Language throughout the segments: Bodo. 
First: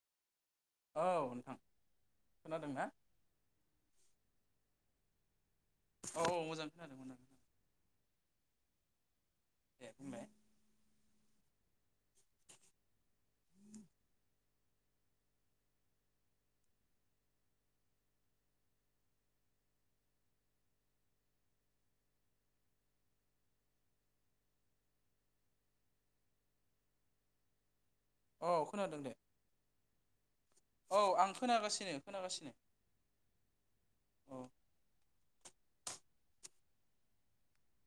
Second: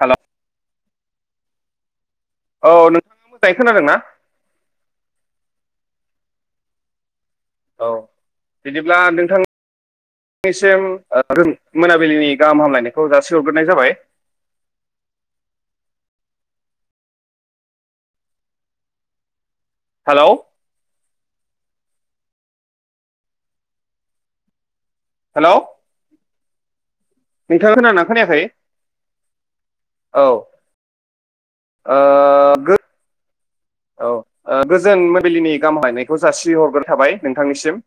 हेल'। औ नोंथां। खोनादोंना औ नोंथाङा मोजाङै खोनादोंना? औ औ मोजां खोनादों औ बिदिब्ला नोंथां दे बुंलाय निसिम मोनाबिलिनि गाहाम हामलायनायखौ जासिहरग्रोनाय जाबाय। हेल'। हेल'। नोंथाङा खोनादोंना? खोनायाखै औ खोनादों दे औ औ आं खोनागासिनो ओ खोनागासिनो गो- औ गोजोन माबलिनि गाहामहायनायखौ जासिहरग्रो थाबाय नोंथांनिसिम।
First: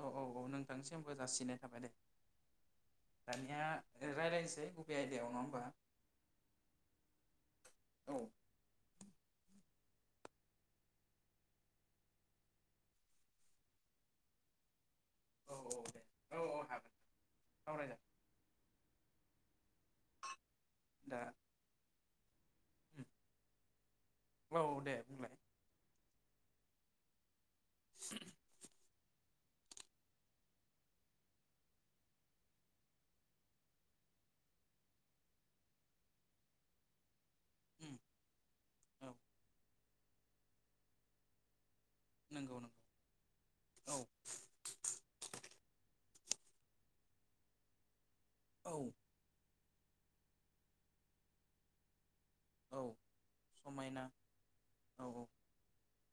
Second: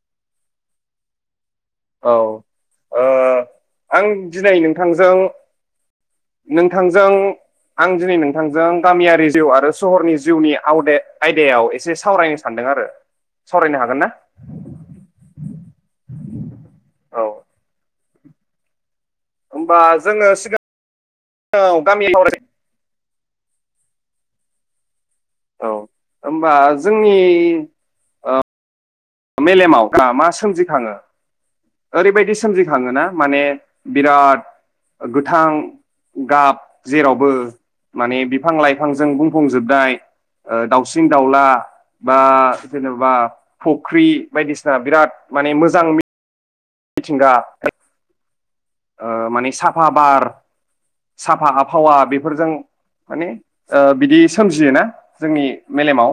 औ औ औ नोंथांनिसिमबो जासिनो औ ओं आं दिनै रायज्लायनोसै गुबै नोंथांजों आयदायाव नङा होमबा नोंथांजों आं दिनै औ नोंथांजों गामियारि जिउ आरो सहरनि जिउनि आवदेद आयदायाव एसे सावरायनो सानदों आरो सावरायनो हागोन ना? औ औ दे औ औ हागोन औ सावराय जागोन। होमबा जोङो दा सिगां औ गामि [unintelligible] उम औ दे बुंलाय? औ होमबा जोंनि [unintelligible] मेलेमाव दा मा सोमजिखाङो ओरैबायदि सोमजिखाङो ना माने बिराद गोथां गाब जेरावबो उम माने बिफां लाइफांजों औ बुंफुंजोबनाय। ओं दाउसिं-दाउला बा नंगौ नंगौ जेनेबा फ औ ख्रि बायदिसिना बिराद माने मोजां मिथिंगा [unintelligible] औ ओ माने साफा बार साफा आबहावा बे फोरजों औ माने ओ समायना बिदि सोमजियोना औ औ जोंनि मेलेमाव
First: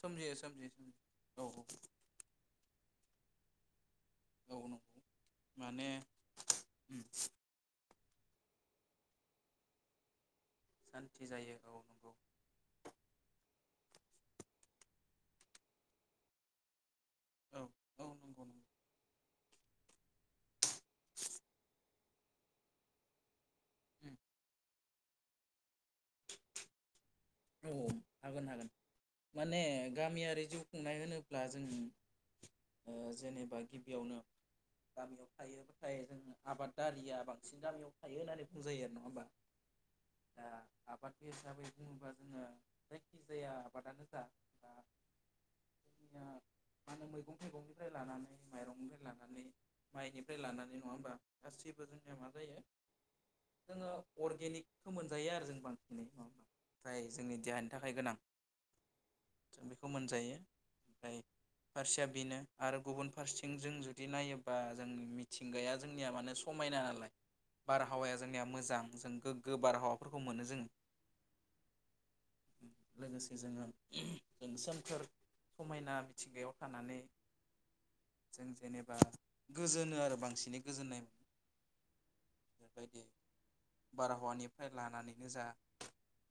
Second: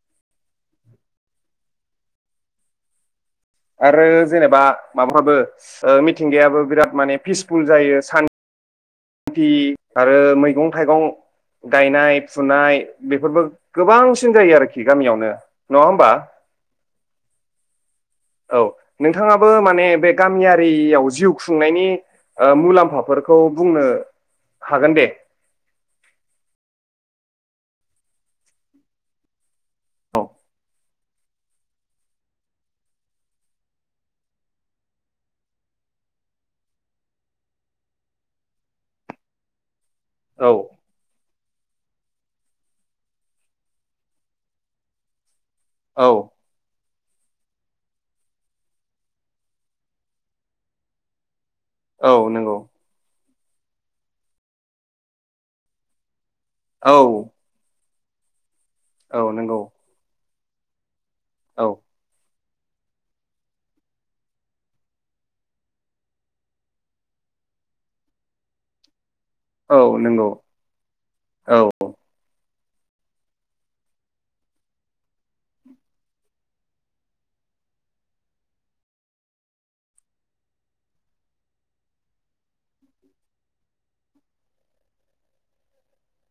सोमजियो सोमजियो सोमजियो औ आरो जेनेबा औ नंगौ माबाफ्राबो माने ओ मिथिंगायाबो बिराद उम माने पिसफुल जायो। सान। थि आरो मै मैगं-थाइगं सान्थि जायो औ नंगौ गायनाय फुनाय बेफोरबो गोबांसिन जायो आरोखि गामियावनो नङा होमबा। औ नंगौ औ नंगौ नोंथाङा बो माने बे गामिया रियाव जिउ खुंनायनि ओ मुलाम्फाफोरखौ बुंनो उम हागोन दे। औ हागोन हागोन माने औ गामियारि जिउ खुंनाय होनोब्ला जों ओ जेनेबा गिबियावनो गामियाव थायोब्लाथाय जों आबादारिया बांसिन गामियाव थायो होननानै बुंजायो आरो नङा होमबा। औ बे हिसाबै बुङोबा। जोङो जायखिजाया आबादानो जा बा औ जोंनिया मा होनो मैगं थाइगंनिफ्राय लानानै माइरंनिफ्राय लानानै माइनिफ्राय लानानै नङा होमबा गासिबो औ जोंनिया मा नंगौ जायो जोङो अर्गेनिकखौ मोनजायो आरो जों बांसिनै औ औ औ फ्राय जोंनि देहानि थाखाय गोनां औ नंगौ जों बेखौ मोनजायो ओमफ्राय औ फारसेया बेनो आरो गुबुन फारसेथिं जों जुदि नायोबा जों मिथिंगाया जोंनिया माने समायना नालाय बारहावाया जोंनिया मोजां जों गोग्गो औ बारहावाफोरखौ नंगौ मोनो जोङो औ लोगोसे जोङो ओ सोमखोर समायना मिथिंगायाव थानानै जों जेनेबा गोजोनो आरो बांसिनै गोजोननाय मोनो बेबायदि बारहावानिफ्राय लानानैनो जा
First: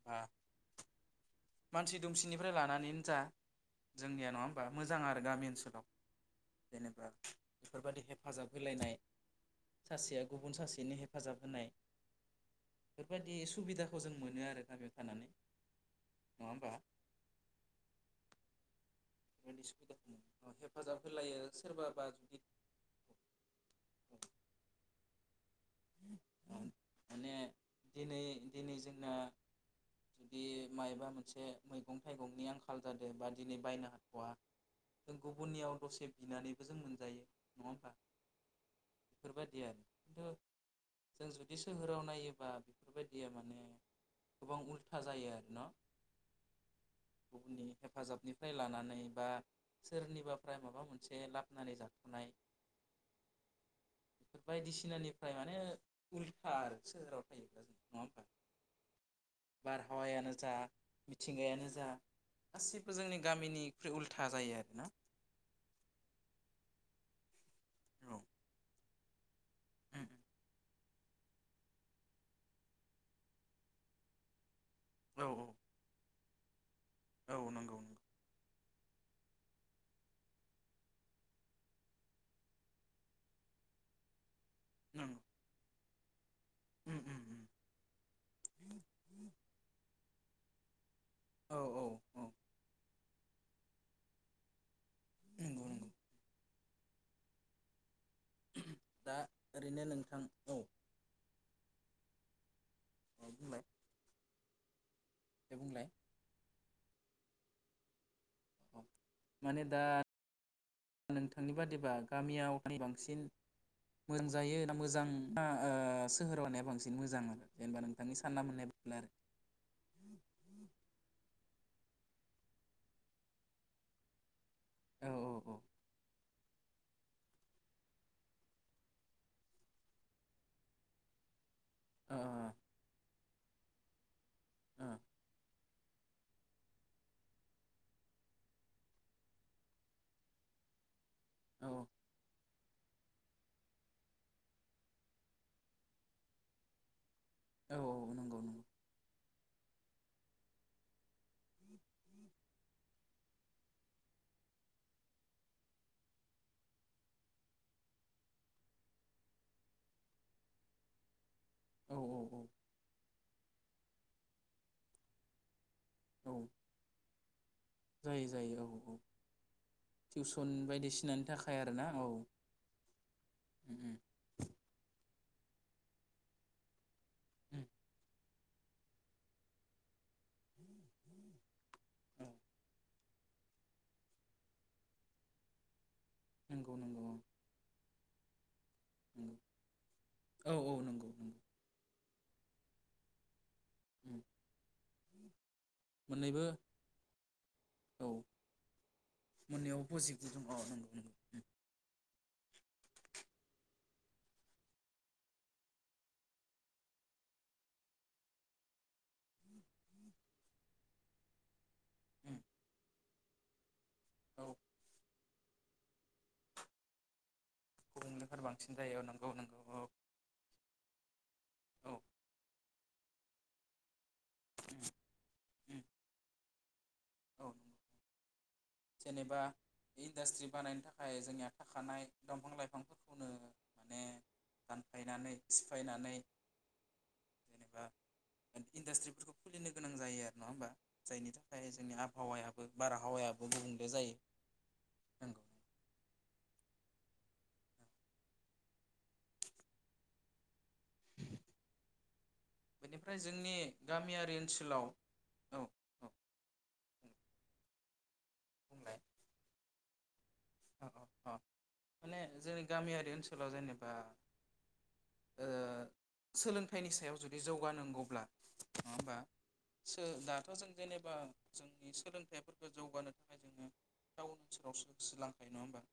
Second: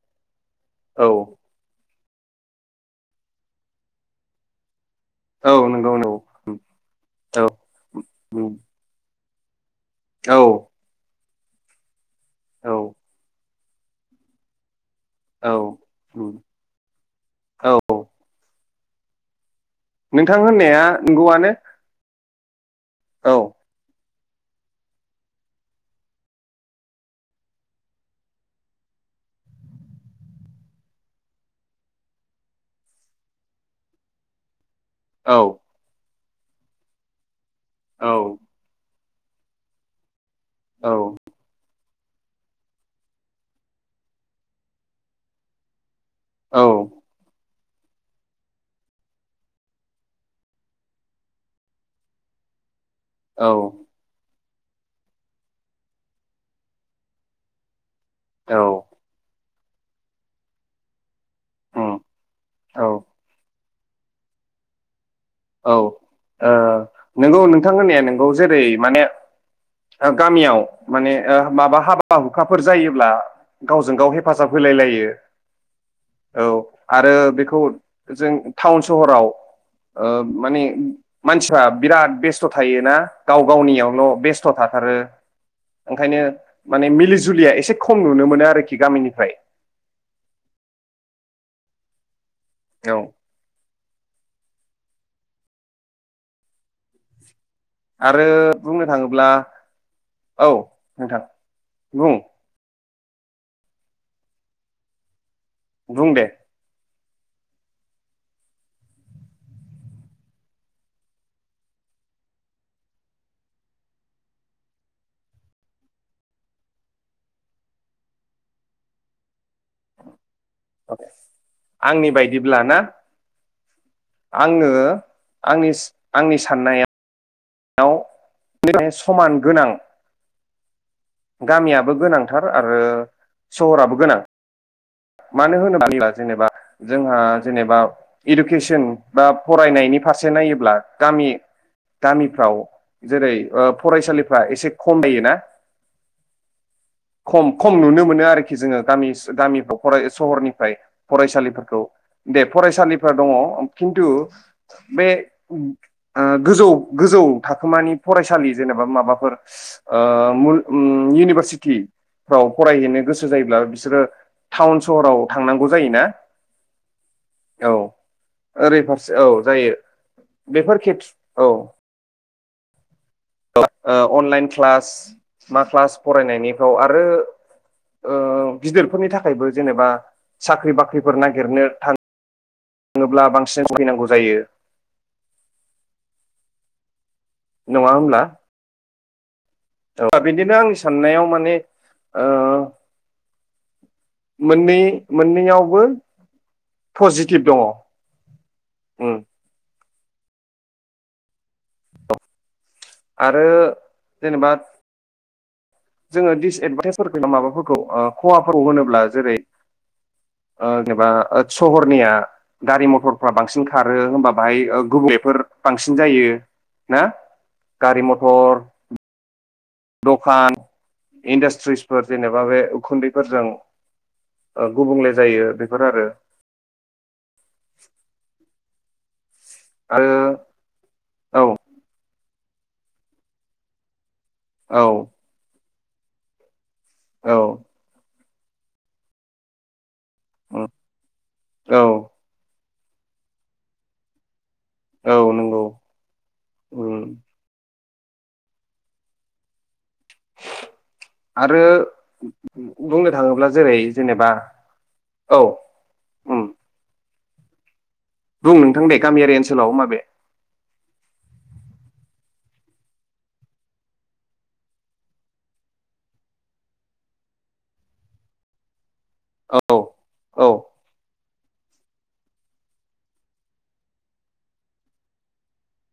आ औ मानसि दुमसिनिफ्राय लानानैनो जा जोंनिया नङा होमबा मोजां आरो गामि औ ओनसोलाव नंगौ नंगौ जेनेबा औ बेफोरबादि हेफाजाब होलायनाय सासेया औ गुबुन सासेनि हे हेफाजाब होनाय औ बेफोरबायदि सुबिदाखौ जों मोनो आरो। गामियाव थानानै औ उम नङा होमबा औ औ। [unintelligible] नोंथां मोनो होननाया हेफाजाब होलायो नंगौआनो। सोरबाबा जुदि औ। [unintelligible] माने दिनै दिनै जोंना जुदि मायबा मोनसे मैगं थाइगंनि आंखाल जादों बा दिनै बायनो हाथ'वा जों औ गुबुननियाव दसे। बिनानैबो जों मोनजायो। नङा होमबा औ। बेफोरबायदि आरो खिन्थु। औ जों जुदि सोहोराव। नायोबा बेफोर बायदिया माने गोबां उल्था जायो आरो न औ। हेफाजाबनिफ्राय लानानै बा सोरनिबाफ्राय माबा मोनसे लाबोनानै जाख'नाय। औ। बायदिसिनानिफ्राय माने ओ उल्था आरो सोहेराव थायोब्ला नङा होनबा। औ। बार हावायानो जा मिथिंगायानो जा उम औ गासिबो जोंनि गामिनि उल्था जायो आरोना। औ नोंगौ नोंथांमोना औ नोंगौ जेरै माने गामियाव माने माबा हाबा हुखाफोर जायोब्ला गावजों गाव हेफाजाब। होलाय लायो। औ औ। आरो औ बेखौ नंगौ जों। टाउन सहराव। माने मानसिफ्रा बिराद बेस्थ' थायोना गाव गावनियावल' बेस्थ'। बेस्थ' थाथारो। नंगौ ओंखायनो। माने मिलि नंगौ जुलिया एसे खम नुनो मोनो आरोखि गामिनिफ्राय। औ औ औ। औ। नंगौ नंगौ आरो बुंनो दा थाङोब्ला ओरैनो नोंथां औ नोंथां। बुं। [inaudible] दे बुंलाय बुं दे। माने दा नोंथांनि बादिबा गामियाव बांसिन मोजां जायो ना मोजां सोहोराव होननाया बांसिन मोजां आरो जेनेबा नोंथांनि सानना मोननाय बादिब्ला आरो। आंनि बायदिब्ला ना आङो औ आङो आंनि साननाया समान गोनां। गामियाबो औ गोनांथार आरो। सहराबो गोनां। मानो होनोबा। जेनेबा जोंहा जेनेबा इडुकेसन बा फरायनायनि फारसे नायोब्ला। गामि औ ओ औ गामिफ्राव। जेरै फरायसालिफ्रा एसे खम [unintelligible] खम खम औ नुनो मोनो नंगौ आरोखि नंगौ जोङो गामि। गामिफ्राव [unintelligible] सहरनिफ्राय फरायसालिफोरखौ दे फरायसालिफ दङ खिन्थु बे गोजौ गोजौ थाखोमानि फरायसालि जेनेबा माबाफोर ओ मु। इउनिभारसिटि। औ औ फाव फरायहैनो गोसो जायोब्ला। बिसोरो टाउन सहराव थांनांगौ। जायो ना औ औ ओरै फारसे औ जायो टिउसन बेफोर खेथ बायदिसिनानि औ थाखाय आरोना औ उम उम अनलाइन क्लास। मा क्लास फरायनायनिफ्राव आरो। उम ओ गिदिरफोरनि थाखायबो जेनेबा साख्रि बाख्रिफोर उम नागिरनो थाखाय। औ बुङोब्ला बांसिन भुगिनांगौ जायो। नंगौ नंगौ। नङा होनब्ला। नंगौ बिदिनो औ औ आंनि नंगौ साननायाव नंगौ माने। [unintelligible] उम मोनै। मोनै आव। बो मोननैबो पजिटिभ दङ। औ मोननैयावबो पजिटिभ औ नंगौं। आरो जेनेबा‌ जोङो दिडिसएदभान्टेज माबाफोरखौ खहााफोरखौ होनोब्ला जेरै जेनेबा सहरनिया उम गारि मथरफ्रा बांसिन। खारो होनबा औ बाहाय गुबुंलेफोर। बांसिन जायो ना। गारि गुबुंलेफोर मथर बांसिन जायो औ नंगौ। औ दखान। औ इन्डास्ट्रीसफोर जेनेबा‌ बे। उखुन्दैफोरजों गुबुंले जायो उम बेफोर आरो। [inaudible] औ जेनेबा। आरो इन्डास्ट्री बानायनो थाखाय जोंनिया औ थाखानाय। दंफां लाइफांफोरखौनो माने। औ दानफायनानै। दानफायनानै। औ। इन्डास्ट्री खुलिनो गोनां। गोनां जायो आरो नङा होमबा जायनि थाखाय औ जोंनि आबहावाया। बारहावाया। गुबुंले जायो। औ नंगौ। उम। [inaudible] आरो बुंनो बेनिफ्राय थाङोब्ला जोंनि जेरै जेनेबा गामियारि ओनसोलाव औ। बुं नोंथां दे बुंलाय गामियारि ओनसोलाव माबे। अ माने जोंनि गामियारि ओनसोलाव जेनेबा सोलोंथाइनि सायाव जुदि जौगानांगौब्ला। नङा होमबा औ दाथ औ जों जेनेबा। जोंनि सोलोंथाइफोरखौ जौगाहोनो थाखाय जोङो टाउन ओनसोलाव होसोलाङो। नङा होमबा।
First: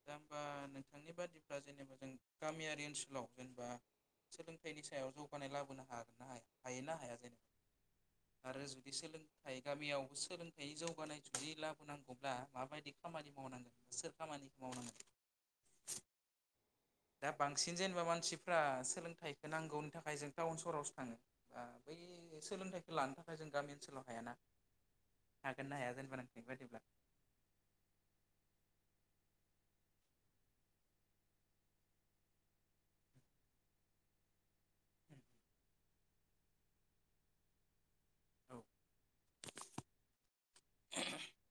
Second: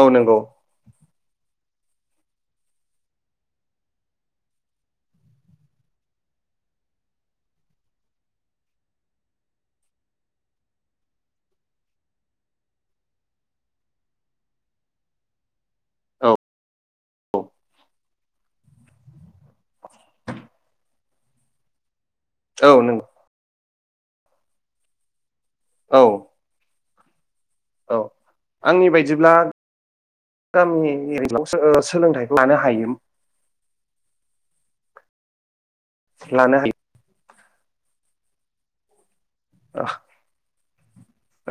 औ दा नंगौ होमबा नोंथांनि बादि दा जेनेबा जों गामियारि ओनसोलाव जेनेबा सोलोंथाइनि सायाव जौगानाय लाबोनो हागोनना हायो ना हाया जेनेबा आरो जुदि सोलोंथाइ गामियाव सोलोंथाइ जौगानाय जुदि लाबोनांगौब्ला माबायदि खामानि मावनांगोन सोर खामानिखौ मावनांगोन? औ दा बांसिन जेनेबा मानसिफ्रा सोलोंथाइखौ नांगौनि थाखाय जों टाउन सहरावसो थाङो ओ बै औ सोलोंथाइखौ नंगौ लानो थाखाय जों गामि ओनसोल सोलाव हायाना हागोन ना हाया औ जेनेबा नोंथांनि बायदिब्ला? औ आंनि बायदिब्ला गामि एरियायाव सोलोंथाइखौ लानो हायो। लानो हायो। औ अ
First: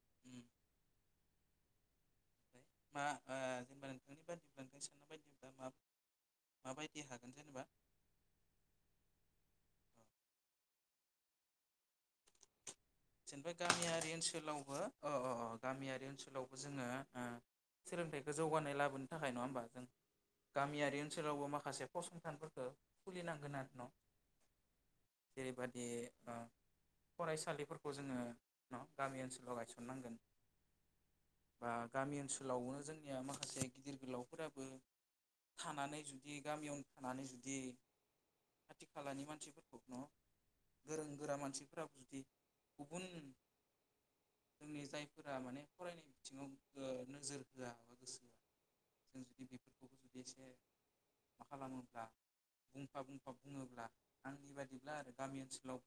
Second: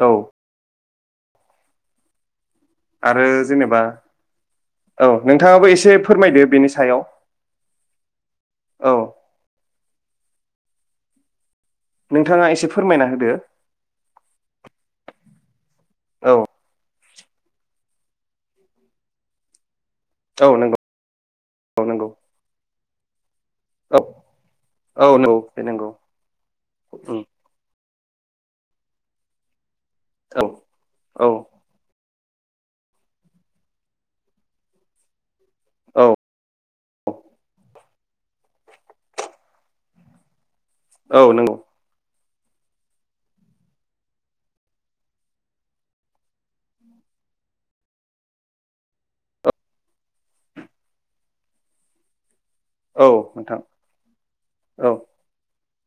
औ उम ओमफ्राय मा आरो ओ जेनेबा नोंथांनि बायदिब्ला नोंथांनि साननाय औ बायदिब्ला मा नोंथाङाबो एसे फोरमायदो बेनि माबायदि सायाव हागोन जेनेबा औ। नोंथाङा एसे फोरमायना होदो जेनेबा गामियारि ओनसोलावबो अ अ अ। गामियारि औ ओनसोलावबो जोंङो ओ सोलोंथाइखौ जौगानाय लाबोनो थाखाय नङा होमबा जों औ नंगौ गामियारि ओनसोलावबो औ माखासे नंगौ फसंथानफोरखौ खुलि नांग औ औ [unintelligible] नंगौ बे जेरैबादि नंगौ ओ उम फरायसालि फोर जोंङो न गामि ओनसोलाव गायसन औ औ गामि ओनसोलावनो जोंनिया माखासे गिदिर गोलावफोराबो थानानै औ जुदि गामियावनो थानानै जुदि खाथि खालानि मानसिफोरखौ न गोरों औ गोरा नंगौ मानसिफोराबो जुदि गुबुन जोंनि जायफोरा माने फरायनाय बिथिङाव ओ नोजोर होआ बा गोसो होआ जों जुदि बेफोरखौबो जुदि एसे मा खालामोब्ला बुंफा औ बुंफा नोंथां बुङोब्ला आंनि औ बादिब्ला आरो गामि ओनसोलाव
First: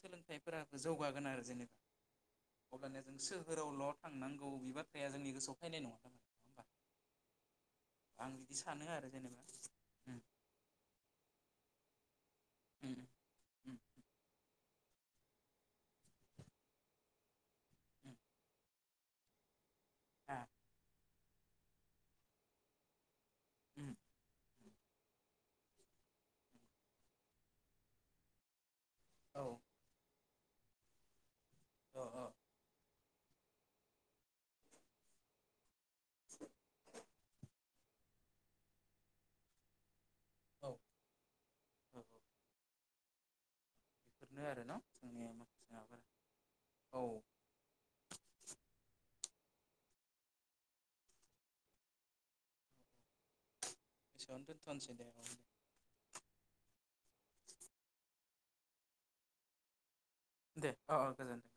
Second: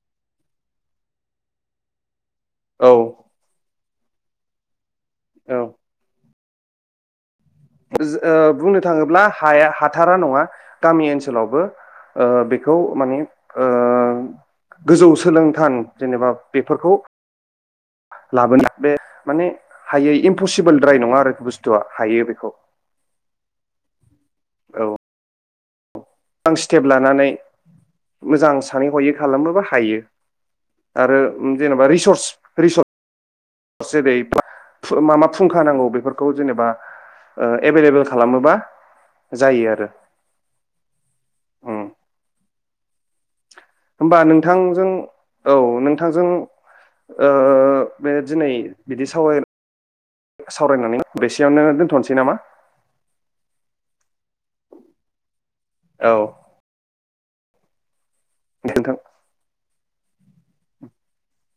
सोलोंथाइफोरा जौगागोन आरो जेनेबा अब्लानिया जों सोहोराव लद थांनांगौ बिबा फाया जोंनि औ गोसोआव ओ फायनाय नङा नङा होमबा आं बिदि बुंनो सानो आरो थाङोब्ला जेनेबा हाया हाथारा उम नङा गामि ओनसो ओनसोलावबो ओ बेखौ उम माने ओ उम गोजौ सोलोंथान जेनेबा बेफोरखौ उम लाबोनो बे माने हायो आ इमपसिबोल द्राय नङा आरो बुस्थुआ हायो बेखौ। उम औ। गोबां स्टेप लानानै मोजां सानै हयै औ खालामनोबो हायो आरो जेनेबा अ रिसर्स औ रिसर्स हरसेै माबा फुंखा नांगौ बे बेफोरखौ जेनेबा एभेलेबोेल खालामोबा जायो आरो। औ। औ होमबा बेफोरनो आरो न' नोंथांजों जोंनि औ माखासे माबाफोरा नोंथांजों औ ओ बे दिनै बिदि सावरायनानै बेसेयावनो दोनथनोसै नामा। बेसेयावनोथथनोसै दे औ। औ दे नोंथां। दे औ औ गोजोन्थों।